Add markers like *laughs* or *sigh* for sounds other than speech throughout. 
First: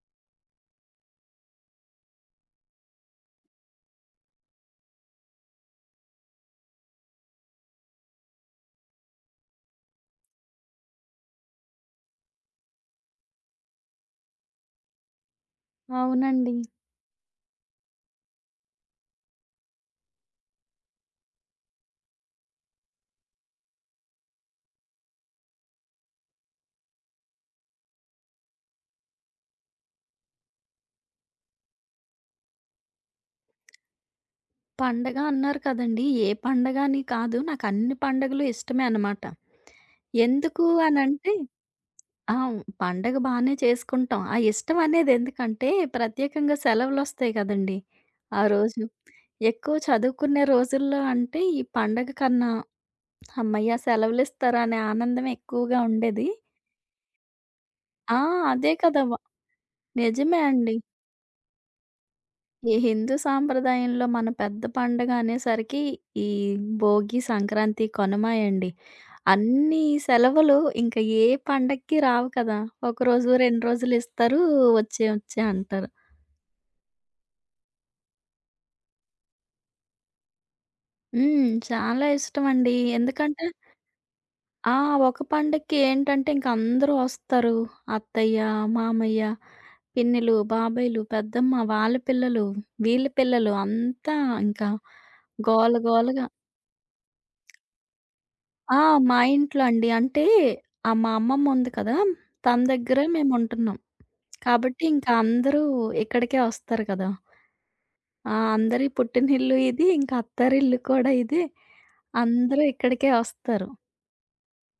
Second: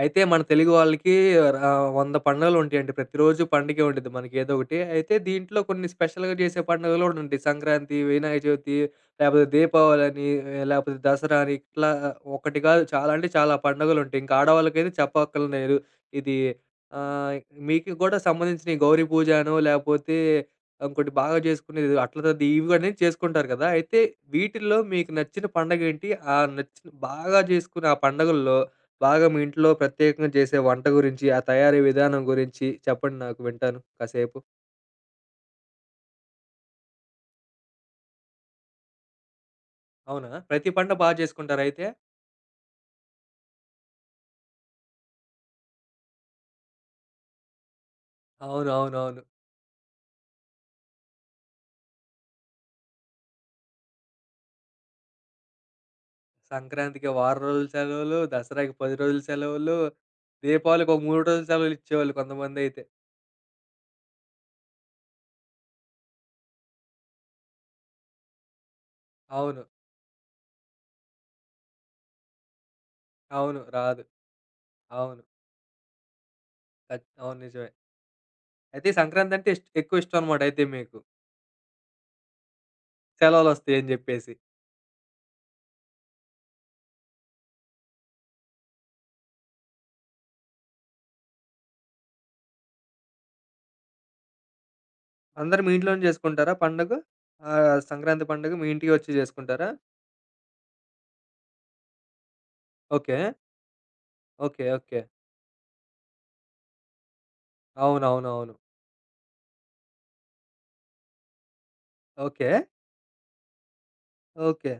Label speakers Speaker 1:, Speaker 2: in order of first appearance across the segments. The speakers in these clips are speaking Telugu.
Speaker 1: అయితే మన తెలుగు వాళ్ళకి 100 పండుగలుంటాయండి. ప్రతిరోజు పండగే ఉండిద్ది మనకేదో ఒకటి. అయితే దీంట్లో కొన్ని స్పెషల్‌గా చేసే పండుగలు గూడా ఉంటాయి. సంక్రాంతి, వినాయక చవితి, లేపోతే దీపావళని, లేపోతే దసరా అని ఇట్లా ఒకటి కాదు చాలా అంటే చాలా పండుగలుంటాయి. ఇంకా ఆడవాళ్ళకైతే చెప్పక్కర్లేదు. ఇది
Speaker 2: అవునండి.
Speaker 1: ఆహ్, మీకు గూడా సంబంధించిన ఈ గౌరీ పూజ అనో, లేపోతే ఇంకోటి బాగా జేసుకునేది అట్ల తద్ది ఇవి అన్నీ చేసుకుంటారు కదా! అయితే వీటిల్లో మీకు నచ్చిన పండగేంటి? ఆ నచ్చిన బాగా జేసుకునే ఆ పండగల్లో బాగా మీ ఇంట్లో ప్రత్యేకంగా చేసే వంట గురించి, ఆ తయారీ విధానం గురించి చెప్పండి నాకు వింటాను కాసేపు.
Speaker 2: పండగ అన్నారు కదండీ! ఏ పండగ అని కాదు. నాకన్ని పండుగలు ఇష్టమే అనమాట.
Speaker 1: అవునా?
Speaker 2: ఎందుకు
Speaker 1: ప్రతి పండగ బా
Speaker 2: అనంటే
Speaker 1: చేసుకుంటారైతే?
Speaker 2: ఆ! పండగ బానే చేసుకుంటాం. ఆ ఇష్టం అనేది ఎందుకంటే ప్రత్యేకంగా సెలవులొస్తాయి కదండీ! ఆ రోజు.
Speaker 1: అవునవునవును.
Speaker 2: ఎక్కువ చదువుకునే రోజుల్లో అంటే ఈ పండగ కన్నా హమ్మయ్య! సెలవులిస్తారా అనే ఆనందం ఎక్కువగా ఉండేది.
Speaker 1: సంక్రాంతికి వారం రోజులు
Speaker 2: ఆ!
Speaker 1: సెలవులు, దసరాకి
Speaker 2: అదే
Speaker 1: 10
Speaker 2: కదా!
Speaker 1: రోజులు సెలవులు,
Speaker 2: నిజమే అండి.
Speaker 1: దీపావళికి ఒక 3 రోజులు సెలవులిచ్చేవాళ్ళు
Speaker 2: ఈ
Speaker 1: కొంతమందైతే.
Speaker 2: హిందూ సాంప్రదాయంలో మన పెద్ద పండగ అనేసరికి ఈ భోగి, సంక్రాంతి, కనుమ అండి.
Speaker 1: అవును.
Speaker 2: అన్ని సెలవులు ఇంకా ఏ పండక్కి రావు కదా! ఒకరోజు,
Speaker 1: అవును.
Speaker 2: 2 రోజులు
Speaker 1: రాదు.
Speaker 2: ఇస్తారు. వచ్చే,
Speaker 1: అవును.
Speaker 2: వచ్చే అంటారు.
Speaker 1: కచ్ అవును. నిజమే. అయితే ఈ సంక్రాంతంటే ఎక్కువ ఇష్టం అనమాట అయితే మీకు.
Speaker 2: హ్మ్. చాలా ఇష్టమండి. ఎందుకంటే
Speaker 1: సెలవులొస్తాయని జెప్పేసి.
Speaker 2: ఆ! ఒక పండక్కి ఏంటంటే ఇంక అందరూ వస్తారు. అత్తయ్య, మామయ్య, పిన్నిలు, బాబాయిలు, పెద్దమ్మ వాళ్ళ పిల్లలు, వీళ్ళ పిల్లలు అంతా ఇంకా
Speaker 1: అందరూ మీ
Speaker 2: గోల
Speaker 1: ఇంట్లోనే
Speaker 2: గోలగా
Speaker 1: చేసుకుంటారా పండగ? సంక్రాంతి పండుగ మీ
Speaker 2: ఆ!
Speaker 1: ఇంటికి వచ్చి
Speaker 2: మా ఇంట్లో
Speaker 1: చేసుకుంటారా?
Speaker 2: అండి. అంటే మా అమ్మమ్మ ఉంది కదా! తన దగ్గరే
Speaker 1: ఓకే.
Speaker 2: మేముంటున్నాం.
Speaker 1: ఓకే.
Speaker 2: కాబట్టి
Speaker 1: ఓకే.
Speaker 2: ఇంకా అందరూ ఇక్కడికే వస్తారు కదా! ఆ!
Speaker 1: అవునవునవును.
Speaker 2: అందరి పుట్టినిల్లు ఇది. ఇంకా అత్తారిల్లు కూడా ఇదే.
Speaker 1: ఓకే.
Speaker 2: అందరూ ఇక్కడికే వస్తారు.
Speaker 1: ఓకే.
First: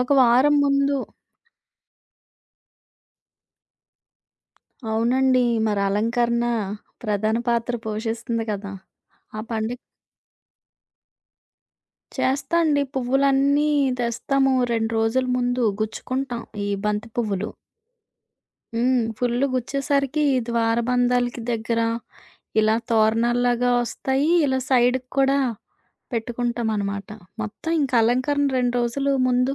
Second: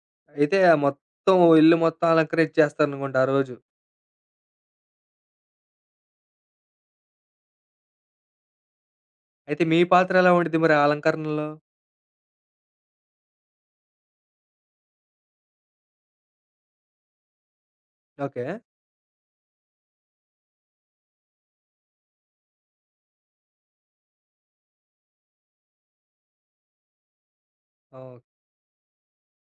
Speaker 2: ఒక వారం
Speaker 1: అయితే ఆ
Speaker 2: ముందు
Speaker 1: మొత్తం ఇల్లు మొత్తం అలంకరించేస్తారనుకుంటా ఆ రోజు.
Speaker 2: అవునండి. మరి అలంకరణ ప్రధాన పాత్ర పోషిస్తుంది కదా! ఆ
Speaker 1: అయితే మీ
Speaker 2: పండుగ
Speaker 1: పాత్ర ఎలా ఉండిద్ది మరి ఆ అలంకరణలో?
Speaker 2: చేస్తా అండి. పువ్వులన్నీ తెస్తాము 2 రోజుల ముందు గుచ్చుకుంటాం ఈ బంతి పువ్వులు.
Speaker 1: ఓకే.
Speaker 2: హ్మ్. ఫుల్లు గుచ్చేసరికి ద్వారబంధాలకి దగ్గర ఇలా తోరణాల్లాగా వస్తాయి. ఇలా సైడ్‌కి కూడా పెట్టుకుంటామనమాట. మొత్తం ఇంక
Speaker 1: ఓహ్!
Speaker 2: అలంకరణ 2 రోజులు ముందు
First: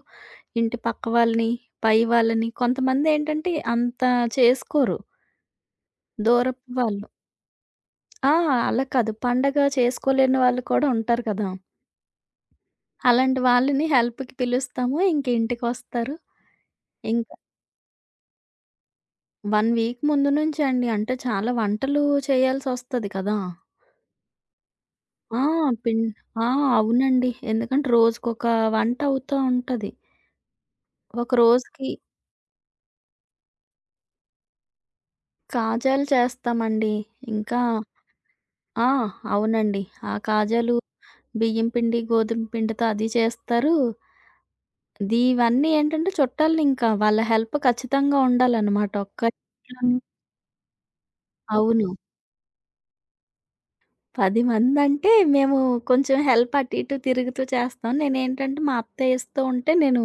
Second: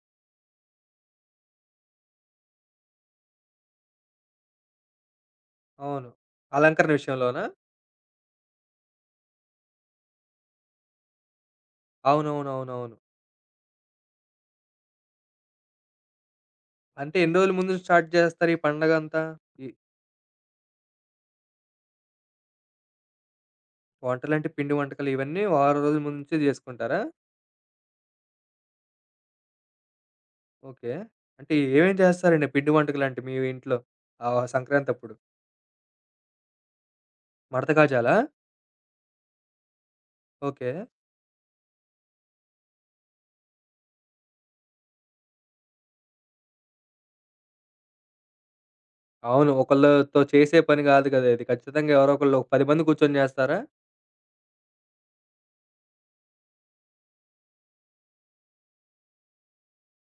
Speaker 2: ఇంటి పక్క వాళ్ళని, పై వాళ్ళని కొంతమందేంటంటే అంత చేసుకోరు.
Speaker 1: అవును.
Speaker 2: దూరపు
Speaker 1: అలంకరణ
Speaker 2: వాళ్ళు.
Speaker 1: విషయంలోనా?
Speaker 2: ఆ! అలా కాదు. పండగ చేసుకోలేని వాళ్ళు కూడా ఉంటారు కదా!
Speaker 1: అవునవునవునవును.
Speaker 2: అలాంటి వాళ్ళని హెల్ప్‌కి పిలుస్తాము. ఇంక ఇంటికొస్తారు.
Speaker 1: అంటే ఎన్ని
Speaker 2: ఇంకా
Speaker 1: రోజుల ముందు స్టార్ట్ చేస్తారు ఈ పండగంతా?
Speaker 2: 1
Speaker 1: ఈ
Speaker 2: వీక్ ముందు నుంచే అండి. అంటే చాలా వంటలు చేయాల్సొస్తది కదా!
Speaker 1: వంటలంటే పిండి వంటకాలు
Speaker 2: ఆ!
Speaker 1: ఇవన్నీ వారం రోజుల
Speaker 2: పిన్
Speaker 1: ముందు నుంచే
Speaker 2: ఆ!
Speaker 1: చేసుకుంటారా?
Speaker 2: అవునండి. ఎందుకంటే రోజుకొక వంట అవుతా ఉంటది.
Speaker 1: ఓకే.
Speaker 2: ఒక
Speaker 1: అంటే
Speaker 2: రోజుకి
Speaker 1: ఏమేం చేస్తారండి పిండి వంటకాలంటే మీ ఇంట్లో? ఆ సంక్రాంతప్పుడు?
Speaker 2: కాజాలు చేస్తామండి. ఇంకా
Speaker 1: మడత గాజాలా?
Speaker 2: ఆ! అవునండి. ఆ
Speaker 1: ఓకే.
Speaker 2: కాజాలు బియ్యం పిండి, గోధుమ పిండితో అది చేస్తారు. ది ఇవన్నీ ఏంటంటే చుట్టాలనింకా వాళ్ళ హెల్ప్ ఖచ్చితంగా ఉండాలనమాట. ఒక్క
Speaker 1: అవును.
Speaker 2: ఇంట్లోని
Speaker 1: ఒకళ్ళతో చేసే పని గాదు గదా! ఇది.
Speaker 2: అవును.
Speaker 1: ఖచ్చితంగా ఎవరో ఒకళ్ళు ఒక 10 మంది కూర్చొని జేస్తారా?
Speaker 2: 10 మందంటే మేము కొంచెం హెల్ప్ అటు ఇటు తిరుగుతూ చేస్తాం. నేనేంటంటే మా అత్తయ్య ఇస్తూ ఉంటే నేను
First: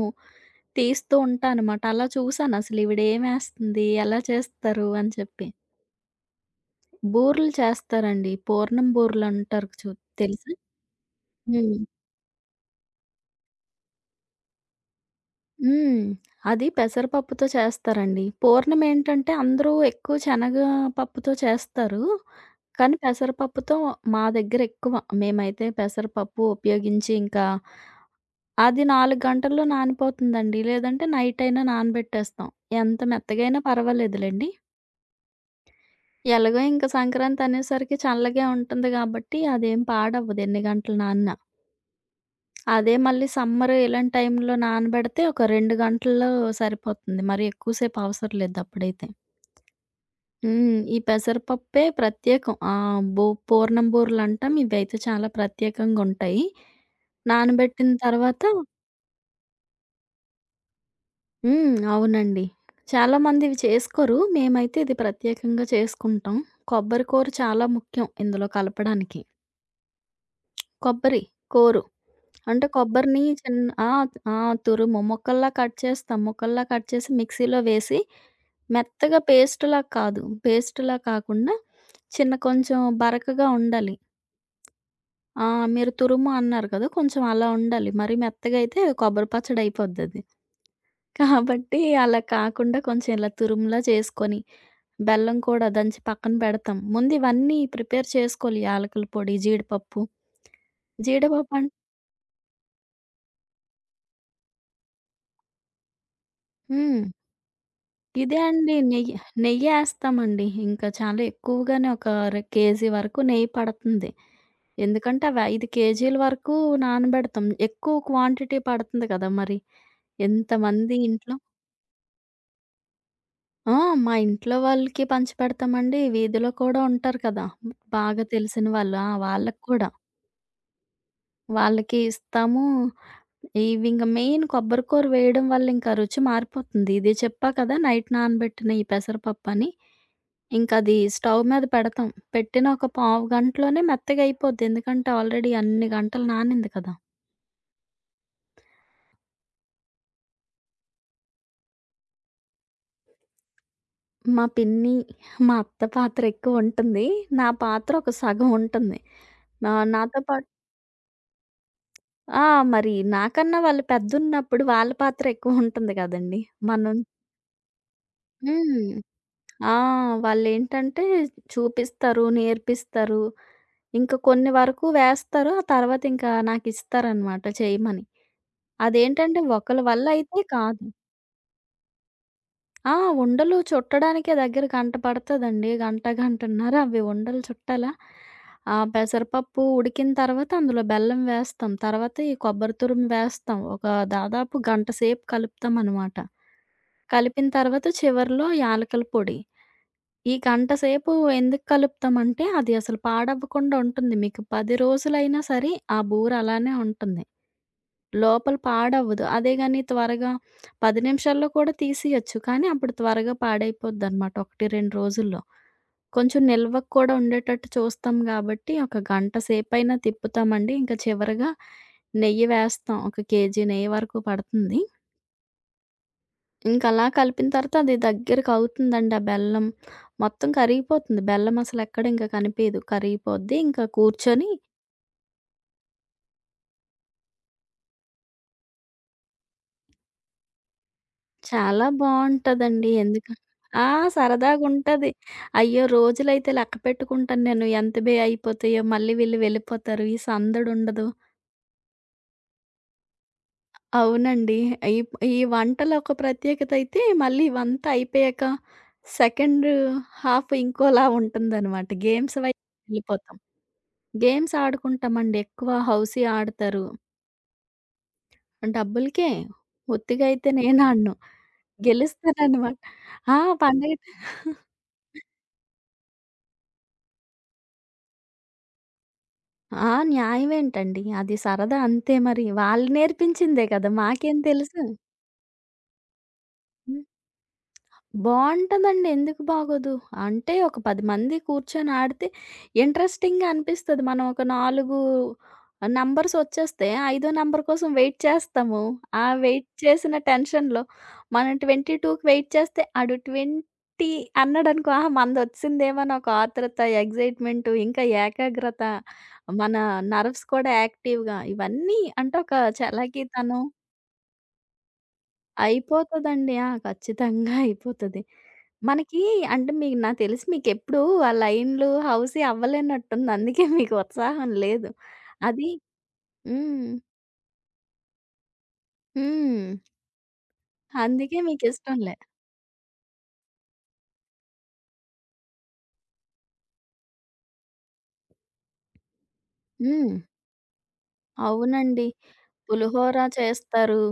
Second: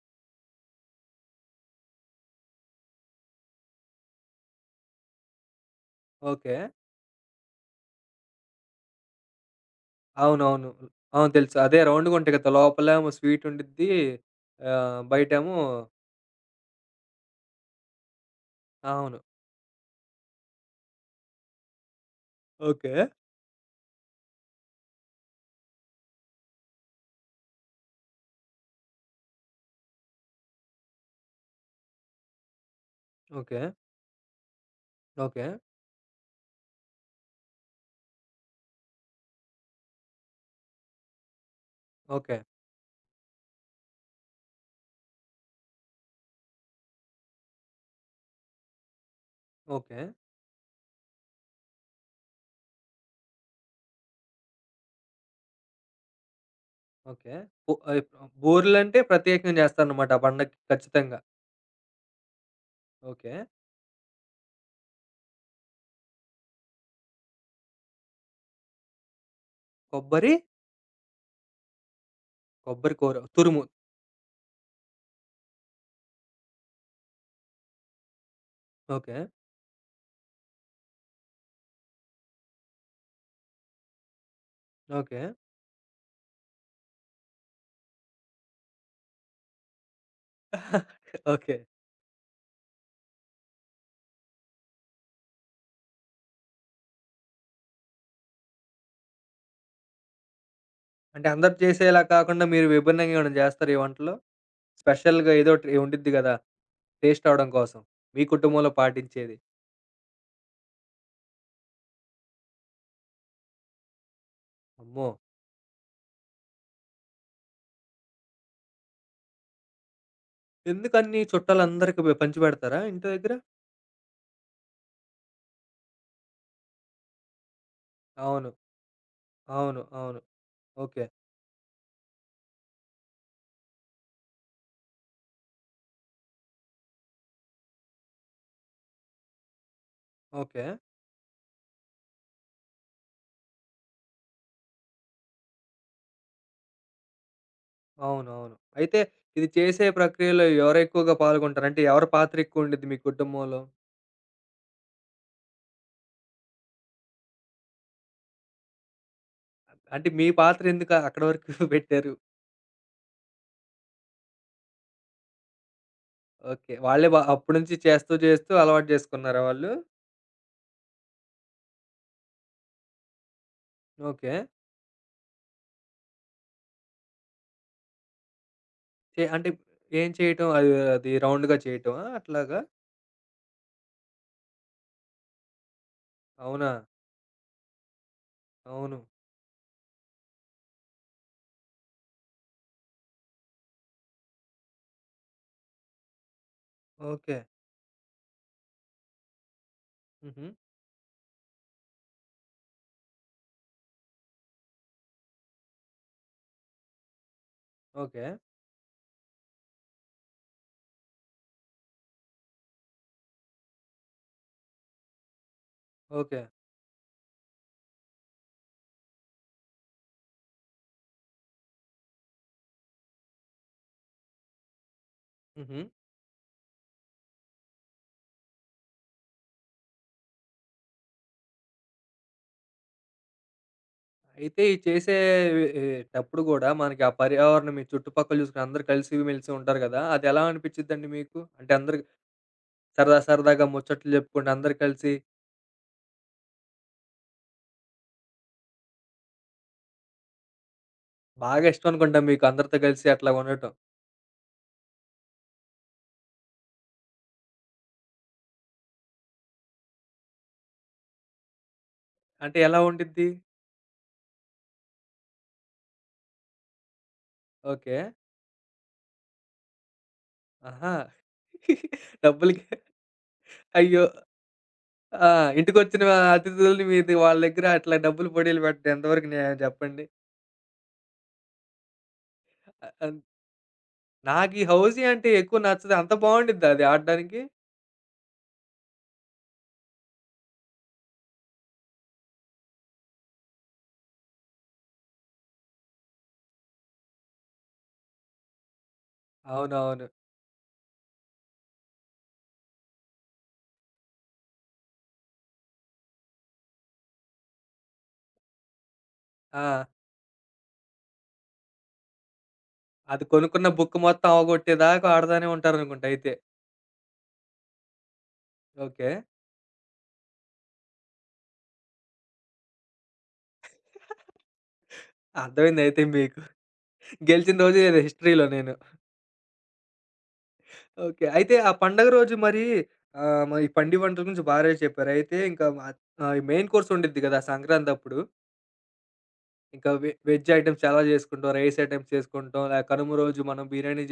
Speaker 2: తీస్తూ ఉంటా అనమాట. అలా చూసానసలు ఈవిడేమేస్తుంది? ఎలా చేస్తారు? అని చెప్పి.
Speaker 1: ఓకే.
Speaker 2: బూరెలు చేస్తారండి. పూర్ణం బూరెలంటారు చు తెలుసా?
Speaker 1: అవునవును. అవును తెలుసు. అదే
Speaker 2: హ్మ్.
Speaker 1: రౌండ్‌గా ఉంటాయి కదా! లోపలేమో స్వీట్ ఉండిద్ది. బయటేమో
Speaker 2: హ్మ్. అది పెసరపప్పుతో చేస్తారండి.
Speaker 1: అవును.
Speaker 2: పూర్ణమేంటంటే అందరూ ఎక్కువ శనగ పప్పుతో చేస్తారు.
Speaker 1: ఓకే.
Speaker 2: కానీ పెసరపప్పుతో మా దగ్గర ఎక్కువ. మేమైతే పెసరపప్పు ఉపయోగించి ఇంకా అది 4 గంటల్లో నానిపోతుందండి. లేదంటే నైట్ అయినా నానబెట్టేస్తాం. ఎంత
Speaker 1: ఓకే.
Speaker 2: మెత్తగైనా పర్వాలేదులెండి.
Speaker 1: ఓకే.
Speaker 2: ఎలాగో ఇంక సంక్రాంతి అనేసరికి చల్లగే ఉంటుంది గాబట్టి అదేం పాడవ్వదు ఎన్ని గంటలు నానినా.
Speaker 1: ఓకే.
Speaker 2: అదే మళ్ళీ సమ్మర్ ఇలాంటి టైంలో నానబెడితే ఒక 2 గంటల్లో సరిపోతుంది. మరి ఎక్కువ సేపు అవసరం లేదు అప్పుడైతే.
Speaker 1: ఓకే.
Speaker 2: హ్మ్. ఈ పెసరపప్పే ప్రత్యేకం. బో పూర్ణం బూరలంటాం. ఇవైతే చాలా ప్రత్యేకంగుంటాయి.
Speaker 1: ఓకే. బూ
Speaker 2: నానబెట్టిన
Speaker 1: ఆహ్,
Speaker 2: తర్వాత
Speaker 1: బూరెలంటే ప్రత్యేకంగా జేస్తారనమాట ఆ పండక్కి ఖచ్చితంగా.
Speaker 2: హ్మ్. అవునండి.
Speaker 1: ఓకే.
Speaker 2: చాలామంది ఇవి చేసుకోరు. మేమైతే ఇది ప్రత్యేకంగా చేసుకుంటాం. కొబ్బరి కూర చాలా ముఖ్యం ఇందులో కలపడానికి.
Speaker 1: కొబ్బరి,
Speaker 2: కొబ్బరి, కోరు. అంటే
Speaker 1: కొబ్బరి కూర,
Speaker 2: కొబ్బరిని
Speaker 1: తురుము.
Speaker 2: చిన్న ఆ! ఆ! తురుము ముక్కల్లా కట్ చేస్తాం. ముక్కల్లా కట్ చేసి మిక్సీలో వేసి
Speaker 1: ఓకే.
Speaker 2: మెత్తగా పేస్ట్‌లా కాదు. పేస్ట్‌లా కాకుండా చిన్న కొంచెం బరకగా ఉండాలి.
Speaker 1: ఓకే.
Speaker 2: ఆ! మీరు తురుము అన్నారు కదా! కొంచెం అలా ఉండాలి. మరీ మెత్తగా అయితే కొబ్బరి పచ్చడి అయిపోద్దది.
Speaker 1: *laughs* ఓకే.
Speaker 2: కాబట్టి అలా కాకుండా కొంచెం ఇలా తురుములా చేసుకొని, బెల్లం కూడా దంచి పక్కన పెడతాం. ముందు ఇవన్నీ ప్రిపేర్ చేసుకోవాలి. యాలకుల పొడి, జీడిపప్పు.
Speaker 1: అంటే అందరూ
Speaker 2: జీడిపప్పు అం
Speaker 1: చేసేలా కాకుండా మీరు విభిన్నంగా ఏమైనా జేస్తారా ఈ వంటలు? స్పెషల్‌గా ఏదోటి ఉండిద్ది గదా!
Speaker 2: హ్మ్.
Speaker 1: టేస్ట్ అవ్వడం కోసం. మీ
Speaker 2: ఇదే
Speaker 1: కుటుంబంలో
Speaker 2: అండి.
Speaker 1: పాటించేది?
Speaker 2: నెయ్యేస్తామండి. ఇంకా చాలా ఎక్కువగానే ఒక అర కేజీ వరకు నెయ్యి పడుతుంది.
Speaker 1: అమ్మో!
Speaker 2: ఎందుకంటే అవి 5 కేజీల వరకు నానబెడతాం. ఎక్కువ క్వాంటిటీ పడుతుంది కదా! మరి ఎంతమంది
Speaker 1: ఎందుకన్ని
Speaker 2: ఇంట్లో
Speaker 1: చుట్టాలందరికి పంచిపెడతారా ఇంటి దగ్గర?
Speaker 2: ఆ! మా ఇంట్లో వాళ్ళకి పంచిపెడతామండి. వీధిలో కూడా ఉంటారు కదా! బాగా
Speaker 1: అవును.
Speaker 2: తెలిసిన వాళ్ళు. ఆ! వాళ్ళకి
Speaker 1: అవును.
Speaker 2: కూడా.
Speaker 1: అవును. ఓకే.
Speaker 2: వాళ్ళకి ఇస్తాము. ఇవి ఇంక మెయిన్ కొబ్బరి కూర వేయడం వల్ల ఇంకా రుచి మారిపోతుంది. ఇది చెప్పా కదా! నైట్ నానబెట్టిన ఈ పెసరపప్పని.
Speaker 1: ఓకే.
Speaker 2: ఇంకది స్టవ్ మీద పెడతాం. పెట్టిన ఒక పావు గంటలోనే మెత్తగయిపోద్ది. ఎందుకంటే ఆల్రెడీ అన్ని గంటలు నానింది కదా!
Speaker 1: అవును. అవును. అయితే ఇది చేసే ప్రక్రియలో ఎవరెక్కువగా పాల్గొంటారు? అంటే ఎవరి పాత్ర ఎక్కువుండిద్ది మీ కుటుంబంలో?
Speaker 2: మా పిన్ని, మా అత్త పాత్ర ఎక్కువుంటుంది. నా పాత్ర ఒక సగం ఉంటుంది.
Speaker 1: అంటే
Speaker 2: నాతో
Speaker 1: మీ
Speaker 2: పాటు
Speaker 1: పాత్ర ఎందుకు అక్కడి వరకు *laughs* పెట్టారు?
Speaker 2: ఆ! మరి నాకన్నా వాళ్ళు పెద్దున్నప్పుడు వాళ్ళ పాత్ర ఎక్కువుంటుంది గదండీ!
Speaker 1: ఓకే.
Speaker 2: మనం
Speaker 1: వాళ్ళే బా అప్పటి నుంచి చేస్తూ చేస్తూ అలవాటు
Speaker 2: హ్మ్.
Speaker 1: చేసుకున్నారా వాళ్ళు?
Speaker 2: ఆ! వాళ్ళేంటంటే చూపిస్తారు, నేర్పిస్తారు. ఇంక
Speaker 1: ఓకే.
Speaker 2: కొన్ని వరకు వేస్తారు. ఆ తర్వాతింకా నాకిస్తారనమాట చేయమని.
Speaker 1: చే
Speaker 2: అదేంటంటే
Speaker 1: అంటే
Speaker 2: ఒకళ్ళ వల్ల
Speaker 1: ఏం
Speaker 2: అయితే
Speaker 1: చేయటం? అది
Speaker 2: కాదు.
Speaker 1: అది రౌండ్‌గా చేయటమా? అట్లాగా?
Speaker 2: ఆ! ఉండలు చుట్టడానికే దగ్గర గంట పడతదండి. గంట,
Speaker 1: అవునా?
Speaker 2: గంటన్నర అవి ఉండలు చుట్టాలా, ఆ
Speaker 1: అవును.
Speaker 2: పెసరపప్పు ఉడికిన తర్వాత అందులో బెల్లం వేస్తాం. తర్వాత ఈ కొబ్బరి తురుము వేస్తాం. ఒక దాదాపు గంట సేపు కలుపుతామనమాట.
Speaker 1: ఓకే.
Speaker 2: కలిపిన తర్వాత చివరిలో యాలకుల పొడి. ఈ
Speaker 1: హుహు.
Speaker 2: గంట సేపు ఎందుకు కలుపుతామంటే, అది అసలు పాడవ్వకుండా ఉంటుంది. మీకు 10 రోజులైనా సరే ఆ బూర అలానే ఉంటుంది.
Speaker 1: ఓకే.
Speaker 2: లోపల పాడవ్వదు. అదే గాని త్వరగా 10 నిమిషాల్లో కూడా తీసియొచ్చు. కానీ అప్పుడు త్వరగా పాడైపోద్దనమాట. 1, 2 రోజుల్లో.
Speaker 1: ఓకే.
Speaker 2: కొంచెం నిల్వకు కూడా ఉండేటట్టు చూస్తాం గాబట్టి, ఒక గంట సేపైనా తిప్పుతామండి. ఇంకా చివరగా నెయ్యి వేస్తాం. ఒక కేజీ నెయ్యి వరకు పడుతుంది.
Speaker 1: హుహు.
Speaker 2: ఇంకలా కలిపిన తర్వాత అది దగ్గరకవుతుందండి ఆ బెల్లం. మొత్తం కరిగిపోతుంది. బెల్లం అసలెక్కడ ఇంక కనిపియదు. కరిగిపోద్ది. ఇంకా కూర్చొని
Speaker 1: అయితే ఈ చేసే ఎ టప్పుడు గూడా మనకి ఆ పర్యావరణం మీ చుట్టుపక్కల చూసుకొని అందరూ కలిసి మెలిసి ఉంటారు గదా! అదెలా అనిపిచ్చిద్దండి మీకు? అంటే
Speaker 2: చాలా
Speaker 1: అందరూ
Speaker 2: బావుంటదండి.
Speaker 1: సరదా
Speaker 2: ఎందుక
Speaker 1: సరదాగా
Speaker 2: ఆ!
Speaker 1: ముచ్చట్లు జెప్పుకుంటూ అందరూ
Speaker 2: సరదాగుంటది.
Speaker 1: కలిసి
Speaker 2: అయ్యో! రోజులైతే లెక్క పెట్టుకుంటాను నేను. ఎంత బే అయిపోతాయో, మళ్ళీ వీళ్ళు వెళ్ళిపోతారు, ఈ సందడుండదు.
Speaker 1: బాగా ఇష్టం అనుకుంటా మీకు అందరితో కలిసి అట్లా ఉండటం.
Speaker 2: అవునండి. ఈ ఈ వంటలో ఒక ప్రత్యేకతయితే, మళ్ళీ ఇవంతా అయిపోయాక సెకండ్ హాఫ్ ఇంకోలా ఉంటుందనమాట. గేమ్స్
Speaker 1: అంటే
Speaker 2: వైపు
Speaker 1: ఎలా ఉండిద్ది?
Speaker 2: వెళ్ళిపోతాం. గేమ్స్ ఆడుకుంటామండి. ఎక్కువ హౌసీ ఆడతారు.
Speaker 1: ఓకే.
Speaker 2: డబ్బులకే. ఉత్తిగా అయితే
Speaker 1: ఆహా!
Speaker 2: నేనాడను.
Speaker 1: డబ్బులకి
Speaker 2: గెలుస్తాననమాట. ఆ! పండగ
Speaker 1: అయ్యో! ఆ! ఇంటికొచ్చిన అతిథులని మీది వాళ్ళ దగ్గర అట్లా డబ్బులు పోడీలు పెట్టడం ఎంతవరకు న్యాయం
Speaker 2: ఆ!
Speaker 1: జెప్పండి?
Speaker 2: న్యాయమేంటండి? అది సరదా అంతే మరి.
Speaker 1: అ
Speaker 2: వాళ్ళు
Speaker 1: అన్
Speaker 2: నేర్పించిందే కదా! మాకేం
Speaker 1: నాకీ
Speaker 2: తెలుసు?
Speaker 1: హౌసీ అంటే ఎక్కువ నచ్చదు. అంత బావుండిద్దా అది
Speaker 2: హ్మ్.
Speaker 1: ఆడడానికి?
Speaker 2: బావుంటదండి. ఎందుకు బాగోదు? అంటే ఒక 10 మంది కూర్చొని ఆడితే ఇంట్రెస్టింగ్‌గా అనిపిస్తది. మనం ఒక 4 నంబర్స్ ఒచ్చేస్తే, ఐదో నంబర్ కోసం వెయిట్ చేస్తాము. ఆ వెయిట్
Speaker 1: అవునవును.
Speaker 2: చేసిన టెన్షన్‌లో మనం 22కి వెయిట్ చేస్తే ఆడు 20 అన్నాడనుకో, ఆహా! మనదొచ్చిందేమో అని ఒక ఆతృత, ఎగ్జైట్‌మెంట్ ఇంకా ఏకాగ్రత,
Speaker 1: ఆ!
Speaker 2: మన నర్వ్స్ కూడా యాక్టివ్‌గా ఇవన్నీ అంటే ఒక
Speaker 1: అది
Speaker 2: చలాకీతనం
Speaker 1: కొనుక్కున్న బుక్ మొత్తం అవ్వగొట్టేదాకా ఆడతానే ఉంటారనుకుంటా అయితే.
Speaker 2: అయిపోతదండి. ఆ! ఖచ్చితంగా అయిపోతది.
Speaker 1: ఓకే.
Speaker 2: మనకి అంటే మీకు నాకు తెలిసి మీకెప్పుడూ ఆ లైన్‌లు, హౌసీ అవ్వలేనట్టుంది. అందుకే మీకు ఉత్సాహం లేదు. అది
Speaker 1: అర్థమైందయితే మీకు.
Speaker 2: హ్మ్.
Speaker 1: గెలిచిన రోజు ఇది హిస్టరీలో నేను.
Speaker 2: హ్మ్.
Speaker 1: ఓకే.
Speaker 2: అందుకే
Speaker 1: అయితే ఆ పండగ
Speaker 2: మీకిష్టంలే.
Speaker 1: రోజు మరి మరి వంటల గురించి బానే చెప్పారు. అయితే ఇంకా ఈ మెయిన్ కోర్స్ ఉండిద్ది కదా! సంక్రాంతప్పుడు. ఇంకా
Speaker 2: హ్మ్.
Speaker 1: వెజ్ ఐటెమ్స్ చాలా చేసుకుంటాం. రైస్
Speaker 2: అవునండి.
Speaker 1: ఐటెమ్స్ చేసుకుంటాం.
Speaker 2: పులిహోర
Speaker 1: కనుమ రోజు మనం
Speaker 2: చేస్తారు.
Speaker 1: బిర్యానీ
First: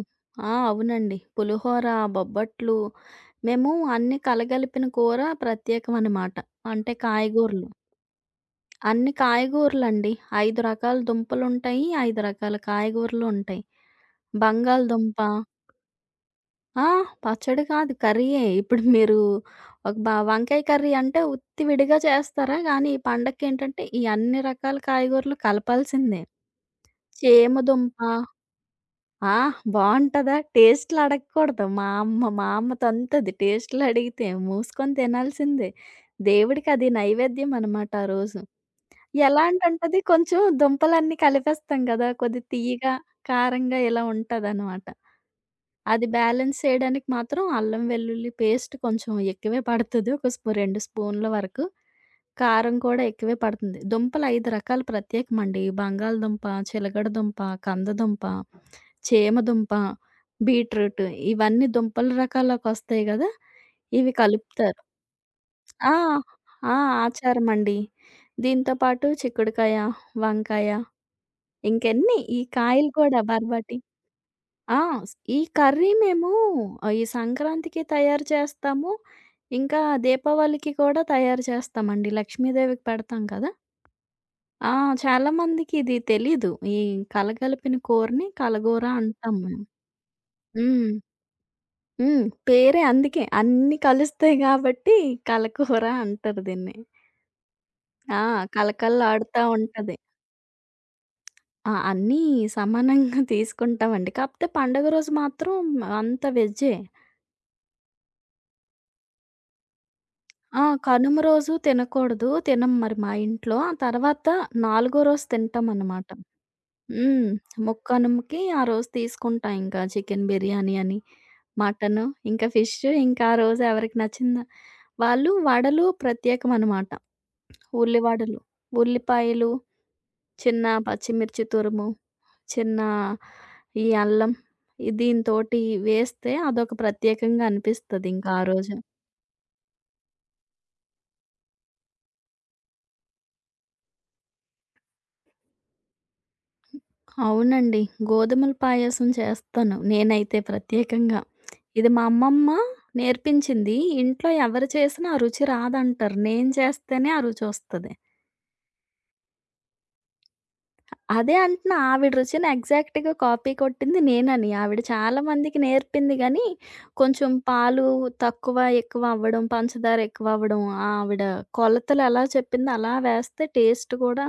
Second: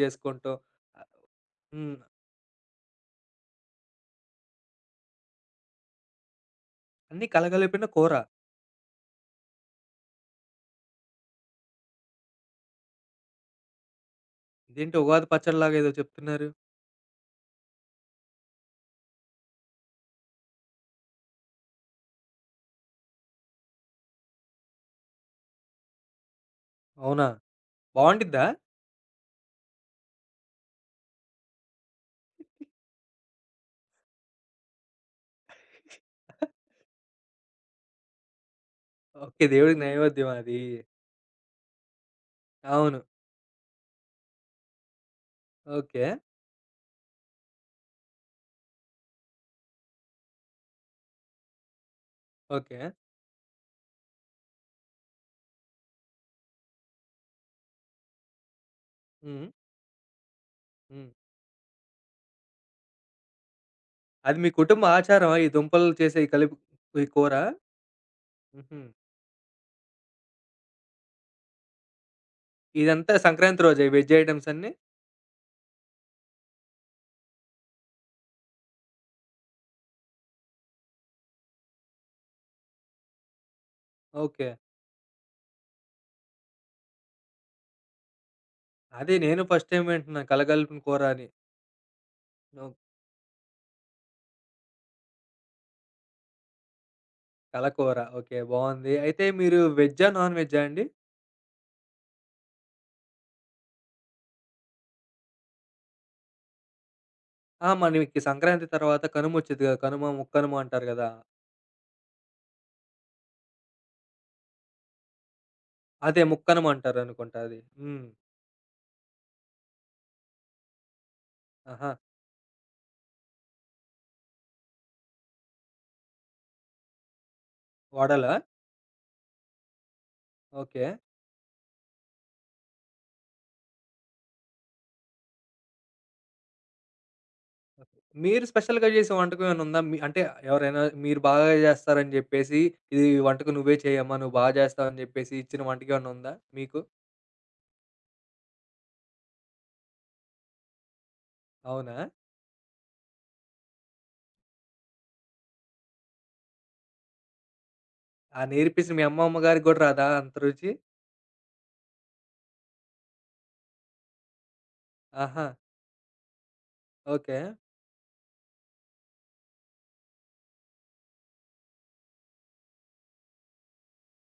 Speaker 2: ఆ!
Speaker 1: చేసుకుంటాం.
Speaker 2: అవునండి. పులిహోర,
Speaker 1: హ్మ్.
Speaker 2: బొబ్బట్లు మేము అన్ని కలగలిపిన కూర ప్రత్యేకమనమాట. అంటే
Speaker 1: అన్నీ
Speaker 2: కాయగూరలు.
Speaker 1: కలగలిపిన కూర.
Speaker 2: అన్ని కాయగూరలండి. 5 రకాల దుంపలుంటాయి. 5 రకాల కాయగూరలుంటాయి.
Speaker 1: ఇదేంటి
Speaker 2: బంగాళదుంప
Speaker 1: ఉగాది పచ్చడిలాగా ఏదో చెప్తున్నారు.
Speaker 2: ఆ! పచ్చడి కాదు కర్రీయే. ఇప్పుడు మీరు ఒక బ వంకాయ కర్రీ అంటే ఉత్తి విడిగా చేస్తారా? కానీ ఈ పండక్కేంటంటే ఈ అన్ని రకాల కాయగూరలు కలపాల్సిందే.
Speaker 1: అవునా?
Speaker 2: చేమదుంప
Speaker 1: బావుండిద్దా?
Speaker 2: ఆ! బావుంటదా? టేస్ట్‌లు అడగకూడదు. మా అమ్మ తంతది టేస్ట్‌లు అడిగితే. మూసుకొని తినాల్సిందే. దేవుడికి అది నైవేద్యం అనమాట ఆ రోజు. ఎలా
Speaker 1: ఓకే. దేవుడికి
Speaker 2: అంటంటది
Speaker 1: నైవేద్యం
Speaker 2: కొంచెం
Speaker 1: అది.
Speaker 2: దుంపలన్నీ కలిపేస్తాం గదా! కొద్దిగా తియ్యగా,
Speaker 1: అవును.
Speaker 2: కారంగా ఇలా ఉంటదనమాట.
Speaker 1: ఓకే.
Speaker 2: అది బ్యాలెన్స్ చేయడానికి మాత్రం అల్లం, వెల్లుల్లి పేస్ట్ కొంచెం ఎక్కువే పడతది. ఒక స్పూ 2 స్పూన్ల వరకు. కారం
Speaker 1: ఓకే.
Speaker 2: కూడా ఎక్కువే పడుతుంది. దుంపలు 5 రకాలు ప్రత్యేకమండి. బంగాళదుంప, చిలగడ దుంప, కందదుంప,
Speaker 1: హ్మ్.
Speaker 2: చేమదుంప, బీట్రూట్
Speaker 1: హ్మ్.
Speaker 2: ఇవన్నీ దుంపల రకాలకొస్తాయి గదా! ఇవి
Speaker 1: అది మీ
Speaker 2: కలుపుతారు.
Speaker 1: కుటుంబ ఆచారమా? ఈ దుంపలు
Speaker 2: ఆ!
Speaker 1: చేసే ఈ కలిపి
Speaker 2: ఆ!
Speaker 1: ఈ కూర?
Speaker 2: ఆచారమండి. దీంతో
Speaker 1: హుహు.
Speaker 2: పాటు చిక్కుడుకాయ, వంకాయ ఇంకెన్ని ఈ కాయలు
Speaker 1: ఇదంతా
Speaker 2: కూడా
Speaker 1: సంక్రాంతి
Speaker 2: బర్బటి.
Speaker 1: రోజా ఈ వెజ్ ఐటెమ్స్ అన్నీ?
Speaker 2: ఆ! స్ ఈ కర్రీ మేము ఈ సంక్రాంతికి తయారు చేస్తాము. ఇంకా దీపావళికి కూడా తయారు చేస్తామండి. లక్ష్మీదేవికి పెడతాం కదా!
Speaker 1: ఓకే.
Speaker 2: ఆ! చాలామందికి ఇది తెలీదు. ఈ కలగలిపిన కూరని కలగూర
Speaker 1: అదే
Speaker 2: అంటాం
Speaker 1: నేను
Speaker 2: మేము.
Speaker 1: ఫస్ట్ టైమ్ వింటున్నా కలగలిపిన
Speaker 2: హ్మ్.
Speaker 1: కూర అని.
Speaker 2: హ్మ్.
Speaker 1: ఓహ్!
Speaker 2: పేరే అందుకే. అన్నీ కలుస్తాయి కాబట్టి కలకూర అంటారు దీన్ని.
Speaker 1: కలకూర.
Speaker 2: ఆ!
Speaker 1: ఓకే. బావుంది. అయితే
Speaker 2: కలకల్లాడుతా
Speaker 1: మీరు
Speaker 2: ఉంటది.
Speaker 1: వెజ్జా? నాన్ వెజ్జా అండి?
Speaker 2: ఆ! అన్నీ సమానంగా తీసుకుంటామండి. కాపోతే పండుగ రోజు మాత్రం అంతా వెజ్జే.
Speaker 1: ఆ! మనకి సంక్రాంతి తర్వాత కనుమొచ్చిద్ది కదా! కనుమ, ముక్కనుమ
Speaker 2: ఆ!
Speaker 1: అంటారు కదా!
Speaker 2: కనుమ రోజు తినకూడదు. తినం మరి మా ఇంట్లో. ఆ తర్వాత నాలుగో రోజు తింటామనమాట.
Speaker 1: అదే ముక్కనుమ
Speaker 2: హ్మ్.
Speaker 1: అంటారనుకుంటా అది. హ్మ్.
Speaker 2: ముక్కనుమకి ఆ రోజు తీసుకుంటా ఇంకా చికెన్ బిర్యానీ అని,
Speaker 1: ఆహా!
Speaker 2: మటను, ఇంకా ఫిష్ ఇంకా ఆ రోజు ఎవరికి నచ్చిందా వాళ్ళు వడలు ప్రత్యేకమనమాట. ఉల్లి
Speaker 1: వడలా?
Speaker 2: వడలు, ఉల్లిపాయలు, చిన్న
Speaker 1: ఓకే.
Speaker 2: పచ్చిమిర్చి తురుము, చిన్న ఈ అల్లం, దీనితోటి వేస్తే అదొక ప్రత్యేకంగా అనిపిస్తదింకా
Speaker 1: మీరు
Speaker 2: ఆ రోజు.
Speaker 1: స్పెషల్‌గా చేసే వంటకం ఏమైనా ఉందా? మీ అంటే ఎవరైనా మీరు బాగా చేస్తారని జెప్పేసి, "ఇది వంటకం నువ్వే చేయమ్మా, నువ్వు బాగా చేస్తావని" జెప్పేసి ఇచ్చిన వంటకేమన్నా ఉందా మీకు?
Speaker 2: అవునండి. గోధుమల పాయసం చేస్తాను. నేనైతే ప్రత్యేకంగా. ఇది
Speaker 1: అవునా?
Speaker 2: మా అమ్మమ్మ నేర్పించింది. ఇంట్లో ఎవరు చేసినా ఆ రుచి రాదంటారు. నేను చేస్తేనే ఆ రుచొస్తది.
Speaker 1: ఆ నేర్పించిన మీ అమ్మమ్మ గారికి గూడా రాదా అంత రుచి?
Speaker 2: అదే అంటున్నా ఆవిడ రుచిని ఎగ్జాక్ట్‌గా కాపీ కొట్టింది నేనని. ఆవిడ చాలా
Speaker 1: ఆహా!
Speaker 2: మందికి నేర్పింది గానీ, కొంచెం
Speaker 1: ఓకే.
Speaker 2: పాలు తక్కువ, ఎక్కువ అవ్వడం, పంచదార ఎక్కువ అవ్వడం, ఆవిడ కొలతలు ఎలా చెప్పిందో అలా వేస్తే టేస్ట్ కూడా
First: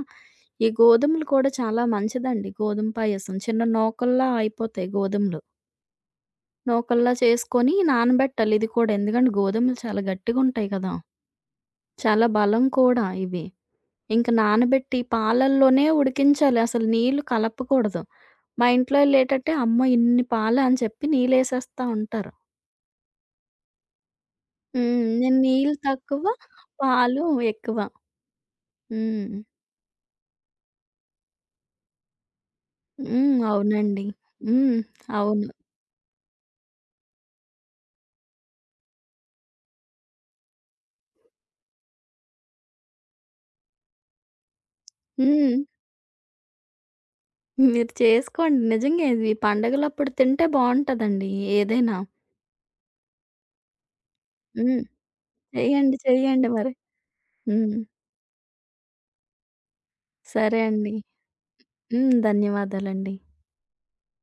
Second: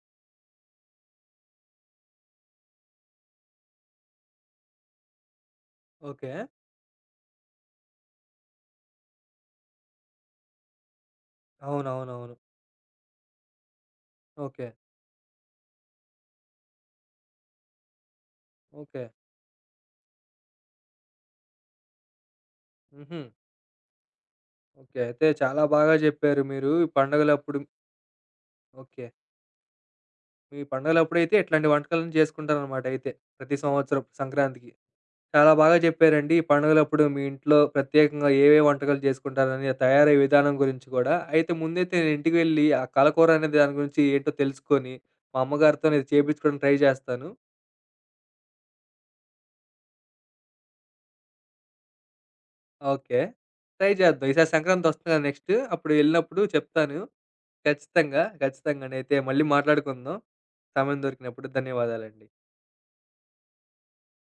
Speaker 2: ఈ గోధుమలు కూడా చాలా మంచిదండి. గోధుమ పాయసం. చిన్న నూకల్లా అయిపోతాయి గోధుమలు.
Speaker 1: ఓకే.
Speaker 2: నూకల్లా చేసుకొని నానబెట్టాలి ఇది కూడా. ఎందుకంటే గోధుమలు చాలా గట్టిగుంటాయి కదా! చాలా
Speaker 1: అవునవునవును.
Speaker 2: బలం కూడా ఇవి. ఇంక
Speaker 1: ఓకే.
Speaker 2: నానబెట్టి పాలల్లోనే ఉడికించాలి. అసలు నీళ్లు కలపకూడదు. మా ఇంట్లో
Speaker 1: ఓకే.
Speaker 2: ఈళ్ళేటంటే "అమ్మో! ఇన్ని పాలా" అని చెప్పి నీళ్ళేసేస్తా ఉంటారు.
Speaker 1: హుహు. ఓకే.
Speaker 2: హ్మ్.
Speaker 1: అయితే
Speaker 2: నేను
Speaker 1: చాలా
Speaker 2: నీళ్ళు
Speaker 1: బాగా
Speaker 2: తక్కువ,
Speaker 1: జెప్పారు మీరు. ఈ
Speaker 2: పాలు
Speaker 1: పండగలప్పుడు
Speaker 2: ఎక్కువ.
Speaker 1: ఓకే.
Speaker 2: హ్మ్.
Speaker 1: మీ పండగలప్పుడైతే ఇట్లాంటి వంటకాలను చేసుకుంటారనమాట అయితే.
Speaker 2: హ్మ్.
Speaker 1: ప్రతి సంవత్సరం
Speaker 2: అవునండి.
Speaker 1: సంక్రాంతికి.
Speaker 2: హ్మ్. అవును.
Speaker 1: చాలా బాగా చెప్పారండి. ఈ పండుగలప్పుడు మీ ఇంట్లో ప్రత్యేకంగా ఏవే వంటకాలు చేసుకుంటారని, ఆ తయారయ్యే విధానం గురించి గూడా. అయితే ముందైతే నేను ఇంటికి వెళ్లి ఆ కలకూర అనే దాని గురించి ఏంటో తెలుసుకొని, మా
Speaker 2: హ్మ్.
Speaker 1: అమ్మగారితో నేను చేపించుకోవడానికి ట్రై చేస్తాను.
Speaker 2: మీరు చేసుకోండి. నిజంగా ఇవి పండగలప్పుడు తింటే బావుంటదండి ఏదైనా.
Speaker 1: ఓకే. ట్రై చేద్దాం. ఈసారి
Speaker 2: హ్మ్.
Speaker 1: సంక్రాంతొస్తుంది కదా నెక్స్ట్. అప్పుడు
Speaker 2: చెయ్యండి.
Speaker 1: వెళ్ళినప్పుడు
Speaker 2: చెయ్యండి మరి.
Speaker 1: చెప్తాను.
Speaker 2: హ్మ్.
Speaker 1: ఖచ్చితంగా. ఖచ్చితంగా. అయితే మళ్ళీ మాట్లాడుకుందాం.
Speaker 2: సరే అండి.
Speaker 1: సమయం దొరికినప్పుడు.
Speaker 2: హ్మ్.
Speaker 1: ధన్యవాదాలండి.
Speaker 2: ధన్యవాదాలండి.